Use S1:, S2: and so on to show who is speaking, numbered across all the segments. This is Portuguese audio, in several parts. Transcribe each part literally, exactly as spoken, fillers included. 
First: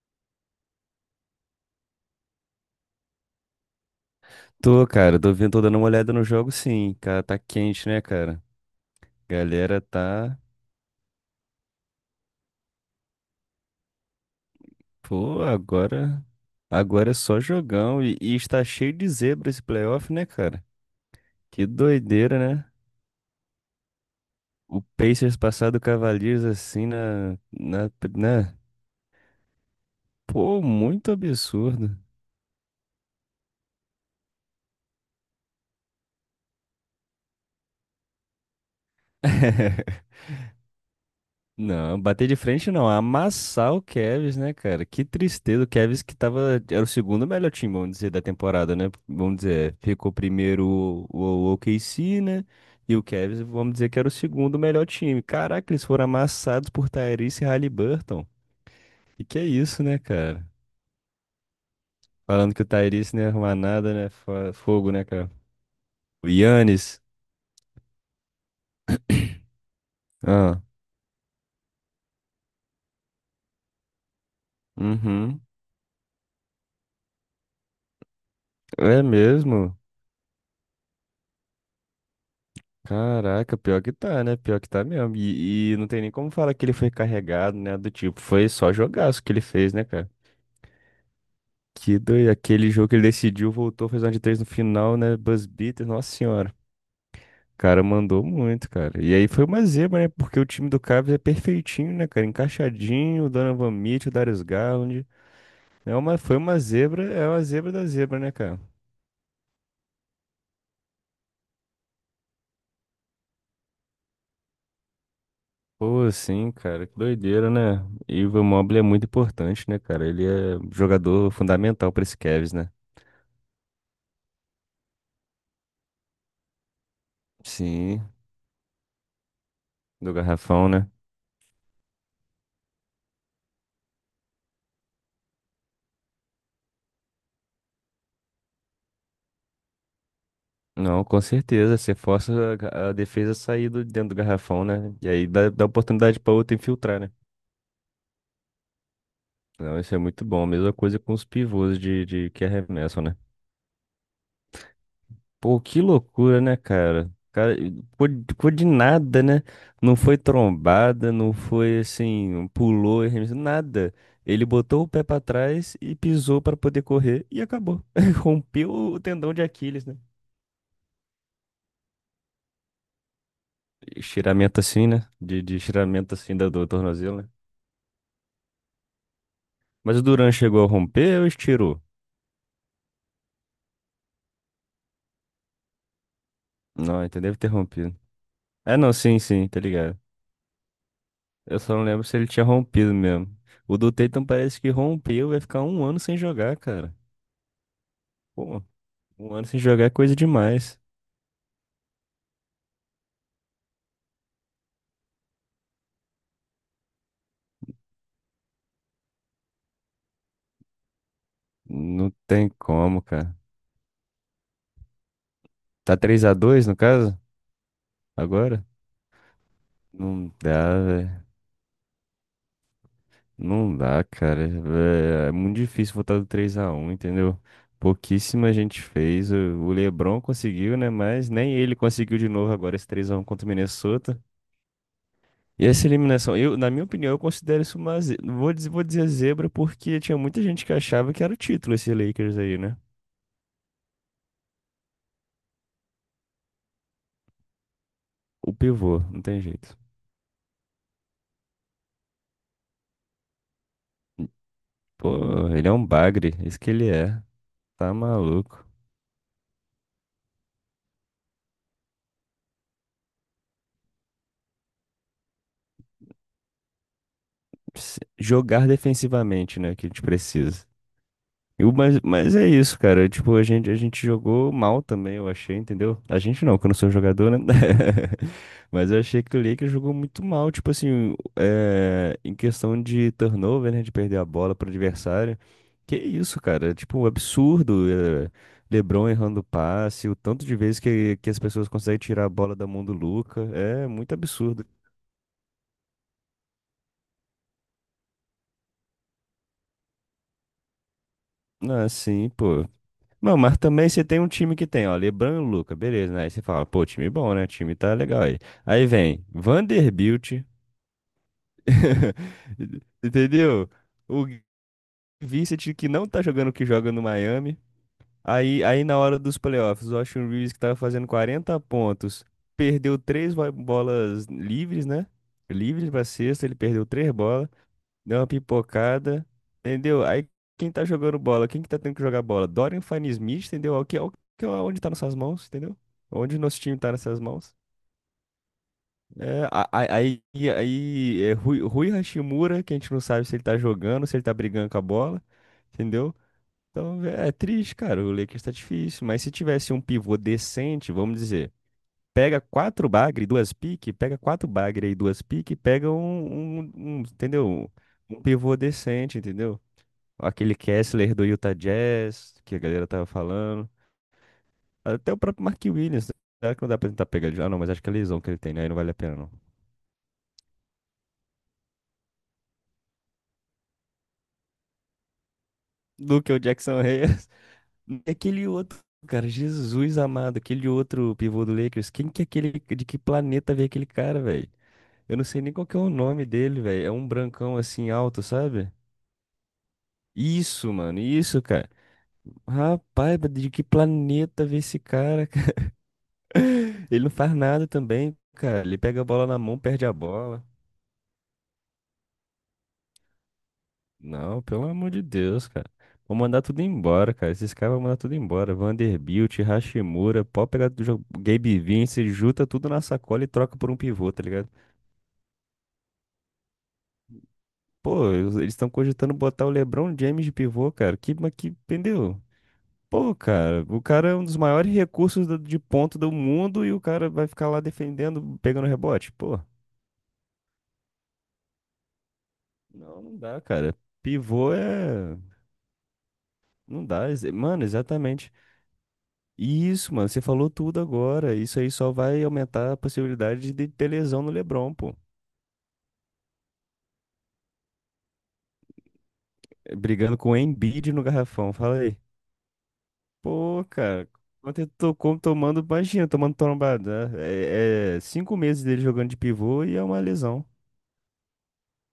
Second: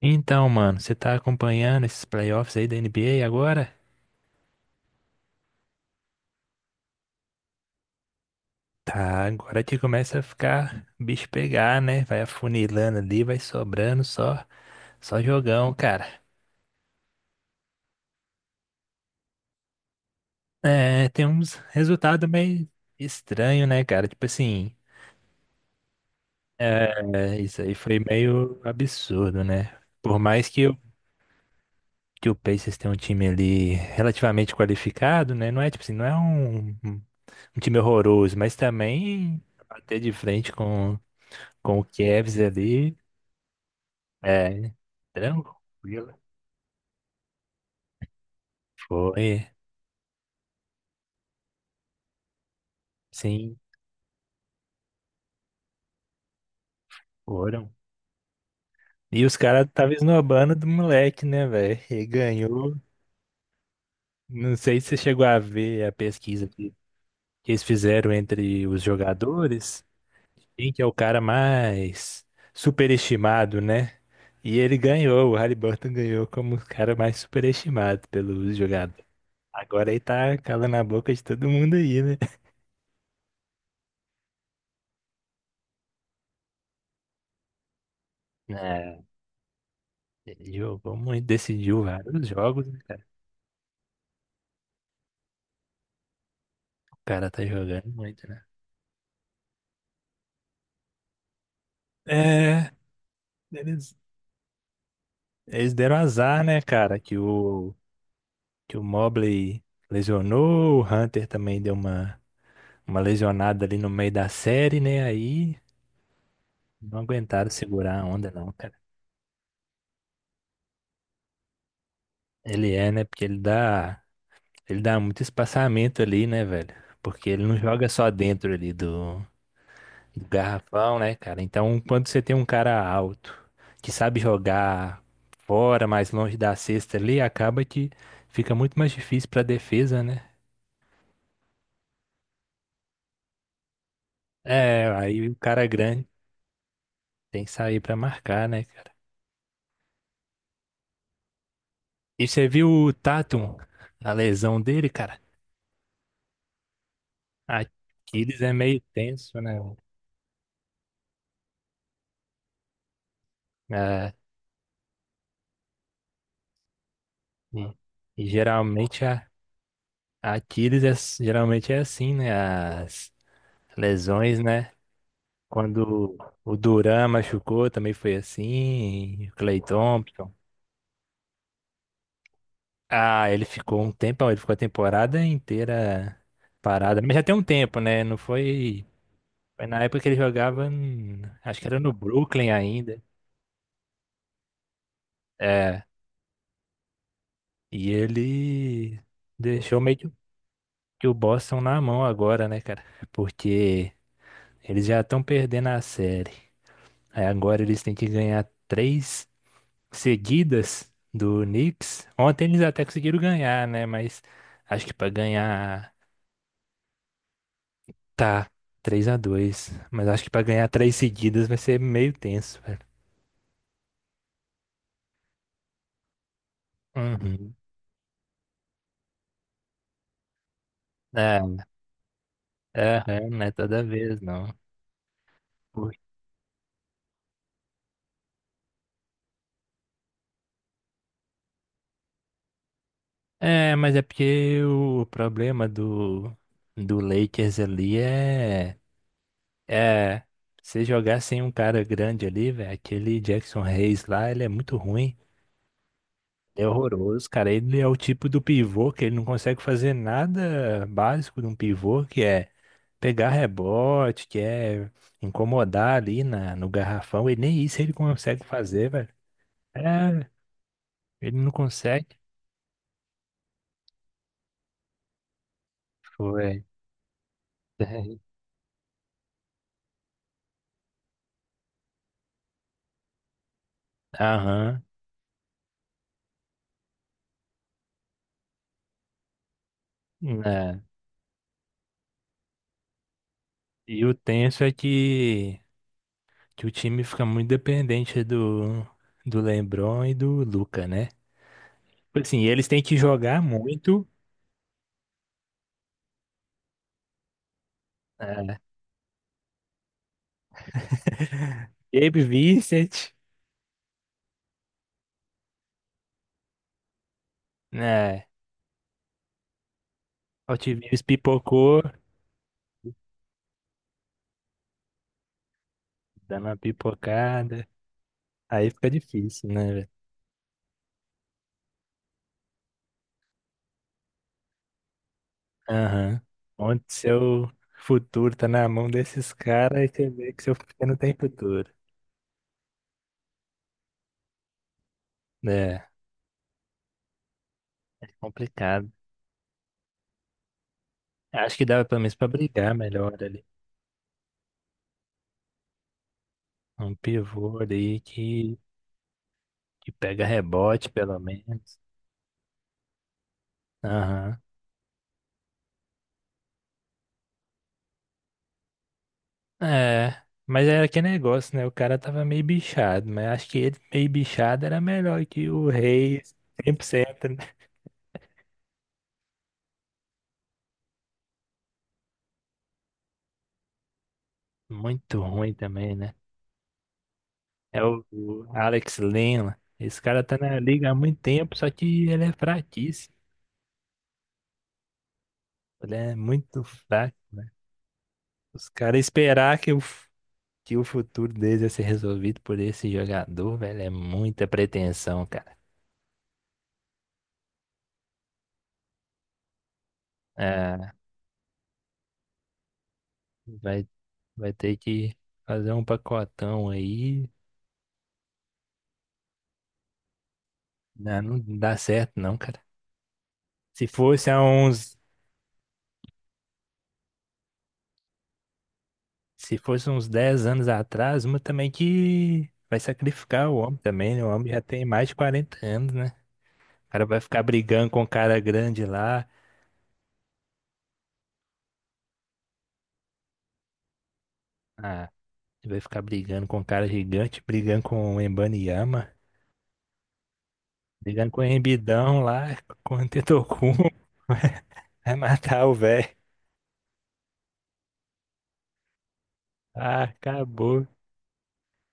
S1: Então, mano, você tá acompanhando esses playoffs aí da N B A agora?
S2: Tô, cara, tô vindo, tô dando uma olhada no jogo, sim. Cara, tá quente, né, cara?
S1: Tá, agora que
S2: Galera
S1: começa a
S2: tá.
S1: ficar o bicho pegar, né? Vai afunilando ali, vai sobrando só, só
S2: Pô,
S1: jogão, cara.
S2: agora. Agora é só jogão e, e está cheio de zebra esse playoff, né, cara?
S1: É, tem uns
S2: Que
S1: resultados
S2: doideira, né?
S1: meio estranho, né, cara? Tipo assim,
S2: O Pacers passar do Cavaliers assim na,
S1: é, isso aí
S2: na,
S1: foi
S2: né?
S1: meio absurdo, né? Por mais
S2: Pô,
S1: que o,
S2: muito absurdo.
S1: que o Pacers tenha um time ali relativamente qualificado, né? Não é tipo assim, não é um, um um time horroroso, mas também bater de frente com com o
S2: Não, bater de
S1: Kevs
S2: frente não,
S1: ali.
S2: amassar o Cavs, né,
S1: É,
S2: cara? Que tristeza, o Cavs que
S1: tranquilo.
S2: tava, era o segundo melhor time, vamos dizer, da temporada, né?
S1: Foi,
S2: Vamos dizer, ficou primeiro o, o OKC, né? E o Cavs,
S1: sim,
S2: vamos dizer que era o segundo melhor time. Caraca, eles foram amassados por Tyrese e
S1: foram.
S2: Haliburton.
S1: E
S2: E
S1: os
S2: que é
S1: caras
S2: isso,
S1: estavam
S2: né, cara?
S1: esnobando do moleque, né, velho? E
S2: Falando que o
S1: ganhou.
S2: Tyrese não ia arrumar nada, né? Fo-
S1: Não sei se
S2: Fogo,
S1: você
S2: né,
S1: chegou
S2: cara?
S1: a ver a
S2: O
S1: pesquisa que
S2: Giannis.
S1: que eles fizeram entre os jogadores.
S2: Ah,
S1: Quem que é o cara mais superestimado, né? E ele ganhou, o
S2: uhum.
S1: Haliburton ganhou como o cara mais superestimado pelos
S2: É
S1: jogadores.
S2: mesmo.
S1: Agora ele tá calando a boca de todo mundo aí, né?
S2: Caraca, pior que tá, né? Pior que tá mesmo. E, e não tem nem como falar que ele foi carregado, né? Do tipo, foi só jogaço que ele fez, né, cara?
S1: Ele Jogou muito, decidiu
S2: Que
S1: vários
S2: doido.
S1: jogos,
S2: Aquele
S1: né,
S2: jogo que ele
S1: cara.
S2: decidiu, voltou, fez uma de três no final, né? Buzz beater, nossa senhora.
S1: O cara tá
S2: O cara,
S1: jogando
S2: mandou
S1: muito, né?
S2: muito, cara. E aí foi uma zebra, né? Porque o time do Cavs é perfeitinho, né, cara?
S1: É,
S2: Encaixadinho, o Donovan
S1: eles.
S2: Mitchell, o Darius Garland.
S1: Eles
S2: É
S1: deram
S2: uma, foi
S1: azar,
S2: uma
S1: né, cara,
S2: zebra,
S1: que
S2: é uma zebra
S1: o,
S2: da zebra, né, cara?
S1: que o Mobley lesionou, o Hunter também deu uma, uma lesionada ali no meio da série, né? Aí
S2: Pô, sim, cara, que
S1: não aguentaram
S2: doideira, né?
S1: segurar a
S2: E
S1: onda,
S2: o
S1: não, cara.
S2: Mobley é muito importante, né, cara? Ele é jogador fundamental para esse Cavs, né?
S1: Ele é, né? Porque ele dá, ele dá, muito espaçamento ali, né, velho? Porque ele não joga
S2: Sim,
S1: só dentro ali do,
S2: do
S1: do
S2: garrafão, né?
S1: garrafão, né, cara? Então, quando você tem um cara alto que sabe jogar fora, mais longe da cesta ali, acaba que fica muito mais difícil pra defesa, né?
S2: Não, com certeza. Você força a a defesa a sair do, dentro do garrafão,
S1: É,
S2: né? E aí
S1: aí o
S2: dá, dá
S1: cara grande
S2: oportunidade para outra infiltrar, né?
S1: tem que sair pra marcar, né, cara?
S2: Não, isso é muito bom. Mesma coisa com os pivôs de,
S1: E
S2: de que
S1: você viu o
S2: arremessam, né?
S1: Tatum, a lesão dele, cara?
S2: Pô, que loucura, né, cara? Cara, ficou
S1: Aquiles
S2: ficou
S1: é
S2: de
S1: meio
S2: nada,
S1: tenso,
S2: né?
S1: né?
S2: Não foi trombada, não foi assim, um pulou, nada.
S1: É,
S2: Ele botou o pé pra trás e pisou pra poder correr e
S1: e,
S2: acabou.
S1: e
S2: Rompeu o
S1: geralmente a,
S2: tendão de Aquiles, né?
S1: a Aquiles é, geralmente é assim, né? As lesões,
S2: Estiramento
S1: né?
S2: assim, né? De, de estiramento
S1: Quando
S2: assim da,
S1: o
S2: do
S1: Duran
S2: tornozelo, né?
S1: machucou, também foi assim. O Clay
S2: Mas o
S1: Thompson.
S2: Duran chegou a romper ou estirou?
S1: Ah, ele ficou um tempão, ele ficou a temporada inteira parado.
S2: Não,
S1: Mas
S2: então
S1: já tem
S2: deve
S1: um
S2: ter
S1: tempo,
S2: rompido.
S1: né? Não
S2: É,
S1: foi.
S2: não, sim, sim, tá
S1: Foi na
S2: ligado.
S1: época que ele jogava, em-
S2: Eu
S1: acho que
S2: só
S1: era
S2: não
S1: no
S2: lembro se ele tinha
S1: Brooklyn
S2: rompido
S1: ainda.
S2: mesmo. O do Tatum parece que rompeu, vai ficar
S1: É.
S2: um ano sem jogar, cara.
S1: E
S2: Pô.
S1: ele
S2: Um ano sem
S1: deixou
S2: jogar é
S1: meio que
S2: coisa demais.
S1: que o Boston na mão agora, né, cara? Porque eles já estão perdendo a série. Aí agora eles têm que ganhar três seguidas do Knicks.
S2: Não
S1: Ontem
S2: tem
S1: eles até
S2: como,
S1: conseguiram
S2: cara.
S1: ganhar, né? Mas acho que pra ganhar
S2: Tá três a dois no caso?
S1: tá
S2: Agora?
S1: três a dois, mas acho que
S2: Não
S1: pra ganhar
S2: dá,
S1: três
S2: velho.
S1: seguidas vai ser meio tenso, velho.
S2: Não dá, cara. Vé, É muito difícil voltar do três a um, entendeu?
S1: Uhum.
S2: Pouquíssima gente fez. O o LeBron conseguiu, né? Mas nem
S1: É,
S2: ele conseguiu de novo agora esse
S1: é,
S2: três a um
S1: é, não
S2: contra o
S1: é toda
S2: Minnesota.
S1: vez, não.
S2: E essa
S1: Por-
S2: eliminação, eu, na minha opinião, eu considero isso uma ze... Vou dizer, vou dizer zebra porque tinha muita gente que achava que era o título esse Lakers aí, né?
S1: É, mas é porque o problema do do Lakers ali
S2: O
S1: é
S2: pivô, não tem jeito.
S1: é você jogar sem um cara grande ali, velho, aquele Jackson Hayes lá, ele é muito ruim.
S2: Pô, ele é um bagre, isso
S1: É
S2: que ele é.
S1: horroroso, cara. Ele é
S2: Tá
S1: o tipo do
S2: maluco.
S1: pivô que ele não consegue fazer nada básico de um pivô, que é pegar rebote, que é incomodar ali na, no garrafão. E nem isso ele
S2: Se-
S1: consegue
S2: Jogar
S1: fazer, velho.
S2: defensivamente, né? Que a gente
S1: É,
S2: precisa.
S1: ele não
S2: E o- Mas,
S1: consegue.
S2: mas é isso, cara. Tipo, a gente, a gente jogou mal também, eu achei, entendeu? A gente não,
S1: Foi.
S2: que eu não sou jogador, né? Mas eu achei que o Lakers jogou muito mal, tipo assim, é, em questão de turnover, né? De perder a bola pro
S1: Aham.
S2: adversário. Que isso, cara? Tipo, um absurdo. é, LeBron errando passe, o tanto de vezes
S1: Né.
S2: que, que as pessoas conseguem tirar a bola da mão do Luca. É
S1: E
S2: muito
S1: o tenso
S2: absurdo.
S1: é que, que o time fica muito dependente do, do LeBron e do Luca, né?
S2: Ah,
S1: Tipo
S2: sim,
S1: Assim,
S2: pô.
S1: eles têm que
S2: Não,
S1: jogar
S2: mas também você
S1: muito.
S2: tem um time que tem, ó, LeBron e Luca, beleza, né? Aí você fala, pô, time bom, né? Time tá legal aí.
S1: Né?
S2: Aí vem Vanderbilt,
S1: Gabe Vincent,
S2: entendeu? O Vincent que não tá jogando o que joga no Miami.
S1: né?
S2: Aí, aí na hora dos playoffs, o Austin Reeves que
S1: Hot
S2: tava
S1: Wheels
S2: fazendo quarenta
S1: pipocou,
S2: pontos perdeu três bo- bolas livres, né? Livres pra
S1: dando
S2: sexta, ele
S1: uma
S2: perdeu três bolas.
S1: pipocada.
S2: Deu uma
S1: Aí fica
S2: pipocada,
S1: difícil, né, velho?
S2: entendeu? Aí quem tá jogando bola, quem que tá tendo que jogar bola? Dorian Finney-Smith, entendeu? É O que, é o que, é onde tá nessas mãos, entendeu?
S1: Aham.
S2: Onde nosso time
S1: Onde
S2: tá nessas
S1: seu
S2: mãos.
S1: futuro tá na mão desses
S2: É, a-
S1: caras e
S2: a-
S1: você
S2: aí
S1: vê que seu futuro não tem
S2: aí é Rui,
S1: futuro.
S2: Rui Hashimura, que a gente não sabe se ele tá jogando, se ele tá brigando com a bola,
S1: É,
S2: entendeu? Então é, é triste, cara. O Lakers tá
S1: complicado.
S2: difícil, mas se tivesse um pivô decente, vamos dizer,
S1: Acho que dava pelo menos pra
S2: pega
S1: brigar
S2: quatro
S1: melhor
S2: bagre e
S1: ali.
S2: duas pique, pega quatro bagre e duas pique, pega um, um,
S1: Um
S2: um,
S1: pivô
S2: entendeu?
S1: ali
S2: Um
S1: que,
S2: pivô decente, entendeu?
S1: que pega
S2: Aquele
S1: rebote,
S2: Kessler
S1: pelo
S2: do Utah
S1: menos.
S2: Jazz, que a galera tava falando.
S1: Aham.
S2: Até o próprio Mark Williams, né? Será que não dá pra tentar pegar ele? Ah, não, mas acho que é a lesão que ele tem, né? Aí não vale a pena, não.
S1: É. Mas era que negócio, né? O cara tava meio bichado, mas acho que ele meio bichado era melhor que o
S2: Do que
S1: Reis
S2: o Jackson
S1: cem por cento.
S2: Reyes.
S1: Né?
S2: E aquele outro, cara, Jesus amado, aquele outro pivô do Lakers. Quem que é aquele, de que planeta veio aquele cara, velho? Eu
S1: Muito
S2: não sei nem
S1: ruim
S2: qual que é o
S1: também, né?
S2: nome dele, velho. É um brancão
S1: É
S2: assim
S1: o,
S2: alto,
S1: o
S2: sabe?
S1: Alex Lema. Esse cara tá na
S2: Isso,
S1: liga há
S2: mano,
S1: muito
S2: isso,
S1: tempo,
S2: cara.
S1: só que ele é fraquíssimo.
S2: Rapaz, de que planeta veio esse cara, cara?
S1: Ele é muito
S2: Ele não
S1: fraco.
S2: faz nada também, cara.
S1: Os
S2: Ele
S1: caras
S2: pega a bola na
S1: esperar
S2: mão,
S1: que o,
S2: perde a
S1: f-
S2: bola.
S1: que o futuro deles ia ser resolvido por esse jogador, velho, é
S2: Não,
S1: muita
S2: pelo amor de
S1: pretensão,
S2: Deus,
S1: cara.
S2: cara. Vou mandar tudo embora, cara. Esses caras vão mandar tudo embora. Vanderbilt, Hashimura, pode pegar do
S1: É,
S2: jo- Gabe Vince, junta tudo na sacola e troca por um
S1: vai,
S2: pivô, tá ligado?
S1: vai ter que fazer um pacotão aí.
S2: Pô, eles estão cogitando botar o LeBron James de pivô, cara. Que,
S1: Não,
S2: mas que,
S1: não dá certo,
S2: entendeu?
S1: não, cara.
S2: Pô, cara, o
S1: Se
S2: cara é um
S1: fosse
S2: dos
S1: há
S2: maiores
S1: uns,
S2: recursos do- de ponto do mundo e o cara vai ficar lá defendendo, pegando rebote. Pô,
S1: se fosse uns dez anos atrás, uma também que vai
S2: não, não dá,
S1: sacrificar o
S2: cara.
S1: homem também, né? O homem
S2: Pivô
S1: já tem mais de
S2: é.
S1: quarenta anos, né?
S2: Não
S1: O cara
S2: dá.
S1: vai
S2: ex-
S1: ficar
S2: Mano,
S1: brigando com o
S2: exatamente.
S1: cara grande lá.
S2: Isso, mano, você falou tudo agora. Isso aí só vai aumentar a possibilidade de ter lesão no LeBron, pô.
S1: Ah, ele vai ficar brigando com o cara gigante, brigando com o Embanyama,
S2: Eh, Brigando com o Embiid no
S1: brigando com o
S2: garrafão. Fala aí.
S1: Embidão lá, com o
S2: Pô,
S1: Antetokounmpo.
S2: cara, ontem
S1: Vai
S2: tocou tomando,
S1: matar o
S2: imagina,
S1: velho.
S2: tomando trombada, né? É, é cinco meses dele jogando de pivô e é uma
S1: Ah,
S2: lesão.
S1: acabou.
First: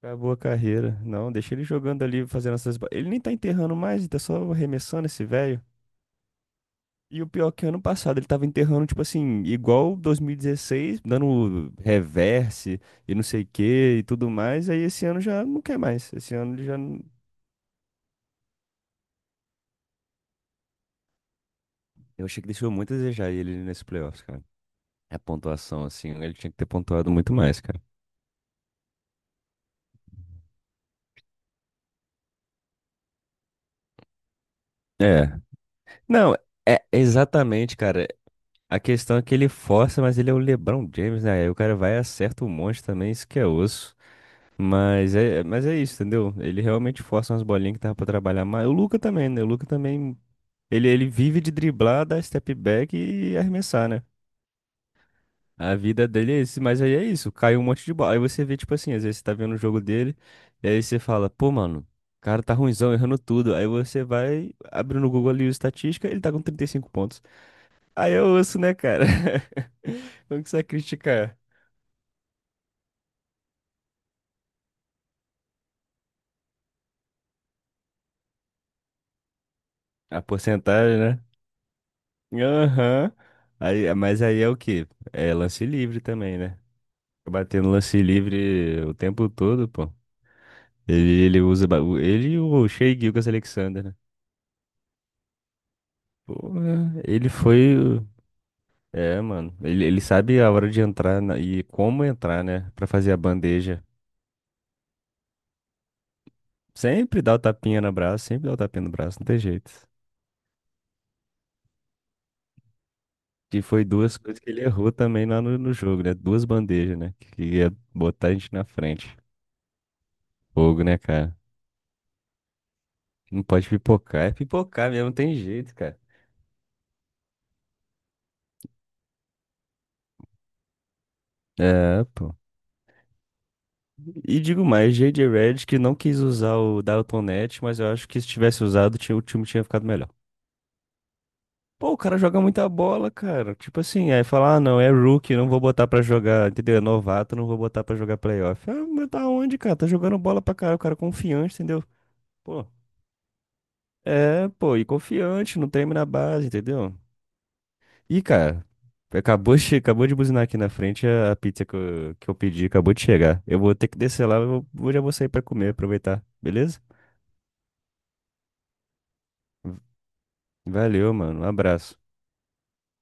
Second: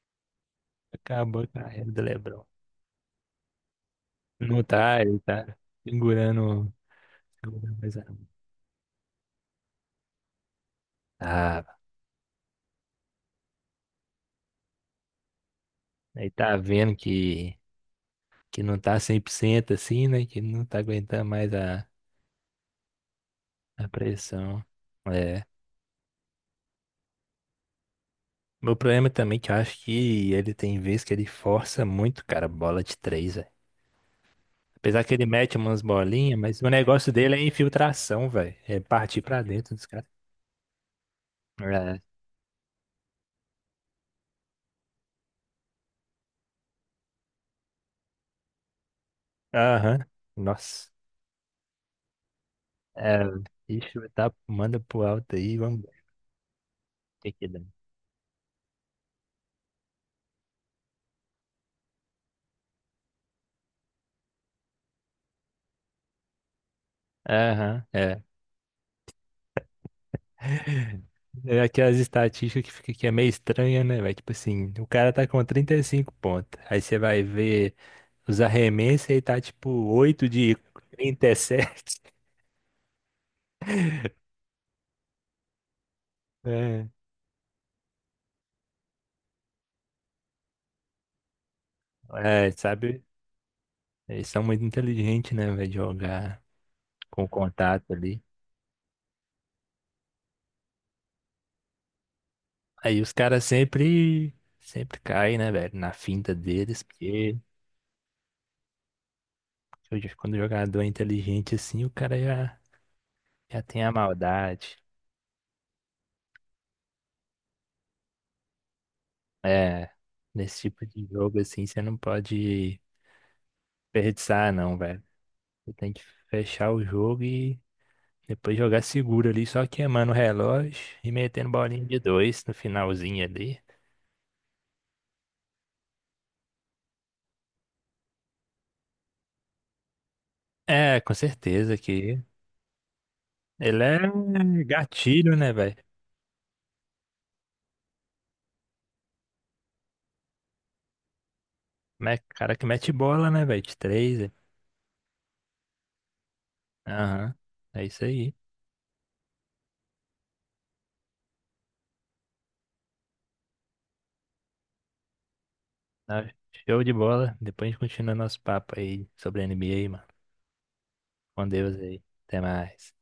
S2: Acabou a carreira. Não,
S1: Acabou a
S2: deixa ele
S1: carreira do
S2: jogando ali,
S1: LeBron.
S2: fazendo essas. ba- Ele nem tá enterrando mais, ele tá só
S1: Não tá,
S2: arremessando
S1: ele
S2: esse
S1: tá
S2: velho.
S1: segurando,
S2: E o pior que
S1: segurando
S2: ano
S1: mais a...
S2: passado ele
S1: mão.
S2: tava enterrando, tipo assim, igual dois mil e dezesseis,
S1: Ah,
S2: dando reverse e não sei o que e tudo mais. Aí esse ano já não quer mais.
S1: ele
S2: Esse ano
S1: tá
S2: ele já.
S1: vendo
S2: não-
S1: que, que não tá cem por cento assim, né? Que não tá aguentando mais a,
S2: Eu achei que deixou muito a desejar ele nesse
S1: a
S2: playoffs, cara.
S1: pressão.
S2: A
S1: É.
S2: pontuação, assim, ele tinha que ter pontuado muito mais, cara.
S1: Meu problema também é que eu acho que ele tem vezes que ele força muito, cara, bola de três, velho. Apesar que ele
S2: É.
S1: mete umas
S2: Não,
S1: bolinhas, mas o
S2: é
S1: negócio dele é
S2: exatamente, cara.
S1: infiltração, velho. É
S2: A questão
S1: partir
S2: é que
S1: pra
S2: ele
S1: dentro dos
S2: força,
S1: caras.
S2: mas ele é o LeBron James, né? Aí o cara vai e
S1: É.
S2: acerta um monte também, isso que é osso. Mas é, mas é isso, entendeu? Ele realmente força umas bolinhas que tava pra trabalhar mais. O Luka também, né? O Luka
S1: Aham.
S2: também. Ele,
S1: Nossa.
S2: ele vive de driblar, dar step back
S1: É.
S2: e arremessar, né?
S1: Ixi, tá, manda pro alto aí,
S2: A
S1: vamos ver
S2: vida dele é isso, mas aí é
S1: o
S2: isso,
S1: que que dá.
S2: caiu um monte de bola. Aí você vê, tipo assim, às vezes você tá vendo o jogo dele, e aí você fala, pô, mano, o cara tá ruinzão, errando tudo. Aí você vai abrindo no Google ali o estatística, ele tá com trinta e cinco pontos.
S1: Aham,
S2: Aí
S1: é.
S2: eu ouço, né, cara? Como que você vai criticar?
S1: É aquelas estatísticas que fica que é meio estranha, né, velho? Tipo assim, o cara tá com trinta e cinco pontos. Aí você vai ver os arremessos e tá tipo
S2: A
S1: oito
S2: porcentagem, né?
S1: de 37.
S2: Aham. Aí, mas aí é o quê? É lance livre também, né? Batendo lance livre o tempo todo, pô. Ele, ele usa. ba- o- Ele e
S1: É,
S2: o Shea
S1: sabe?
S2: Gilgeous-Alexander, né?
S1: Eles são muito inteligentes, né, velho? Jogar
S2: Porra,
S1: com
S2: ele foi.
S1: contato
S2: o-
S1: ali.
S2: É, mano. Ele, ele sabe a hora de entrar na- e como entrar, né? Pra
S1: Aí os
S2: fazer a
S1: caras
S2: bandeja.
S1: sempre, sempre caem, né, velho? Na finta deles,
S2: Sempre dá
S1: porque
S2: o tapinha no braço, sempre dá o tapinha no braço, não tem jeito.
S1: hoje quando o jogador é inteligente assim, o cara já, já,
S2: E
S1: tem
S2: foi
S1: a
S2: duas coisas que ele
S1: maldade.
S2: errou também lá no, no jogo, né? Duas bandejas, né? Que ia botar a gente na frente.
S1: É, nesse
S2: Fogo,
S1: tipo
S2: né,
S1: de
S2: cara?
S1: jogo assim, você não pode
S2: Não pode pipocar, é
S1: desperdiçar, não,
S2: pipocar
S1: velho.
S2: mesmo, não tem
S1: Você
S2: jeito,
S1: tem
S2: cara.
S1: que fechar o jogo e depois jogar seguro ali, só queimando o relógio e metendo bolinha de
S2: É, pô.
S1: dois no finalzinho ali.
S2: E digo mais, J J Redick não quis usar o Dalton Neto, mas eu acho que se tivesse usado, tinha- o time tinha ficado melhor.
S1: É, com certeza
S2: Pô, o cara
S1: que.
S2: joga muita bola, cara. Tipo
S1: Ele é
S2: assim, aí fala, ah, não, é
S1: gatilho,
S2: rookie, não
S1: né,
S2: vou
S1: velho?
S2: botar pra jogar, entendeu? É novato, não vou botar pra jogar playoff. Ah, mas tá onde, cara? Tá jogando bola pra caralho, o cara é confiante, entendeu?
S1: Me- Cara
S2: Pô,
S1: que mete bola, né, velho? De três, velho.
S2: é, pô, e confiante, não treme na base, entendeu?
S1: Aham. É isso
S2: Ih,
S1: aí.
S2: cara, acabou, che- acabou de buzinar aqui na frente a a pizza que eu, que eu pedi, acabou de chegar. Eu vou ter que descer lá, eu vou- já vou sair pra comer, aproveitar,
S1: Ah,
S2: beleza?
S1: Show de bola. Depois a gente continua nosso papo aí sobre
S2: V-
S1: N B A, mano.
S2: Valeu, mano, um
S1: Com Deus
S2: abraço.
S1: aí. Até mais.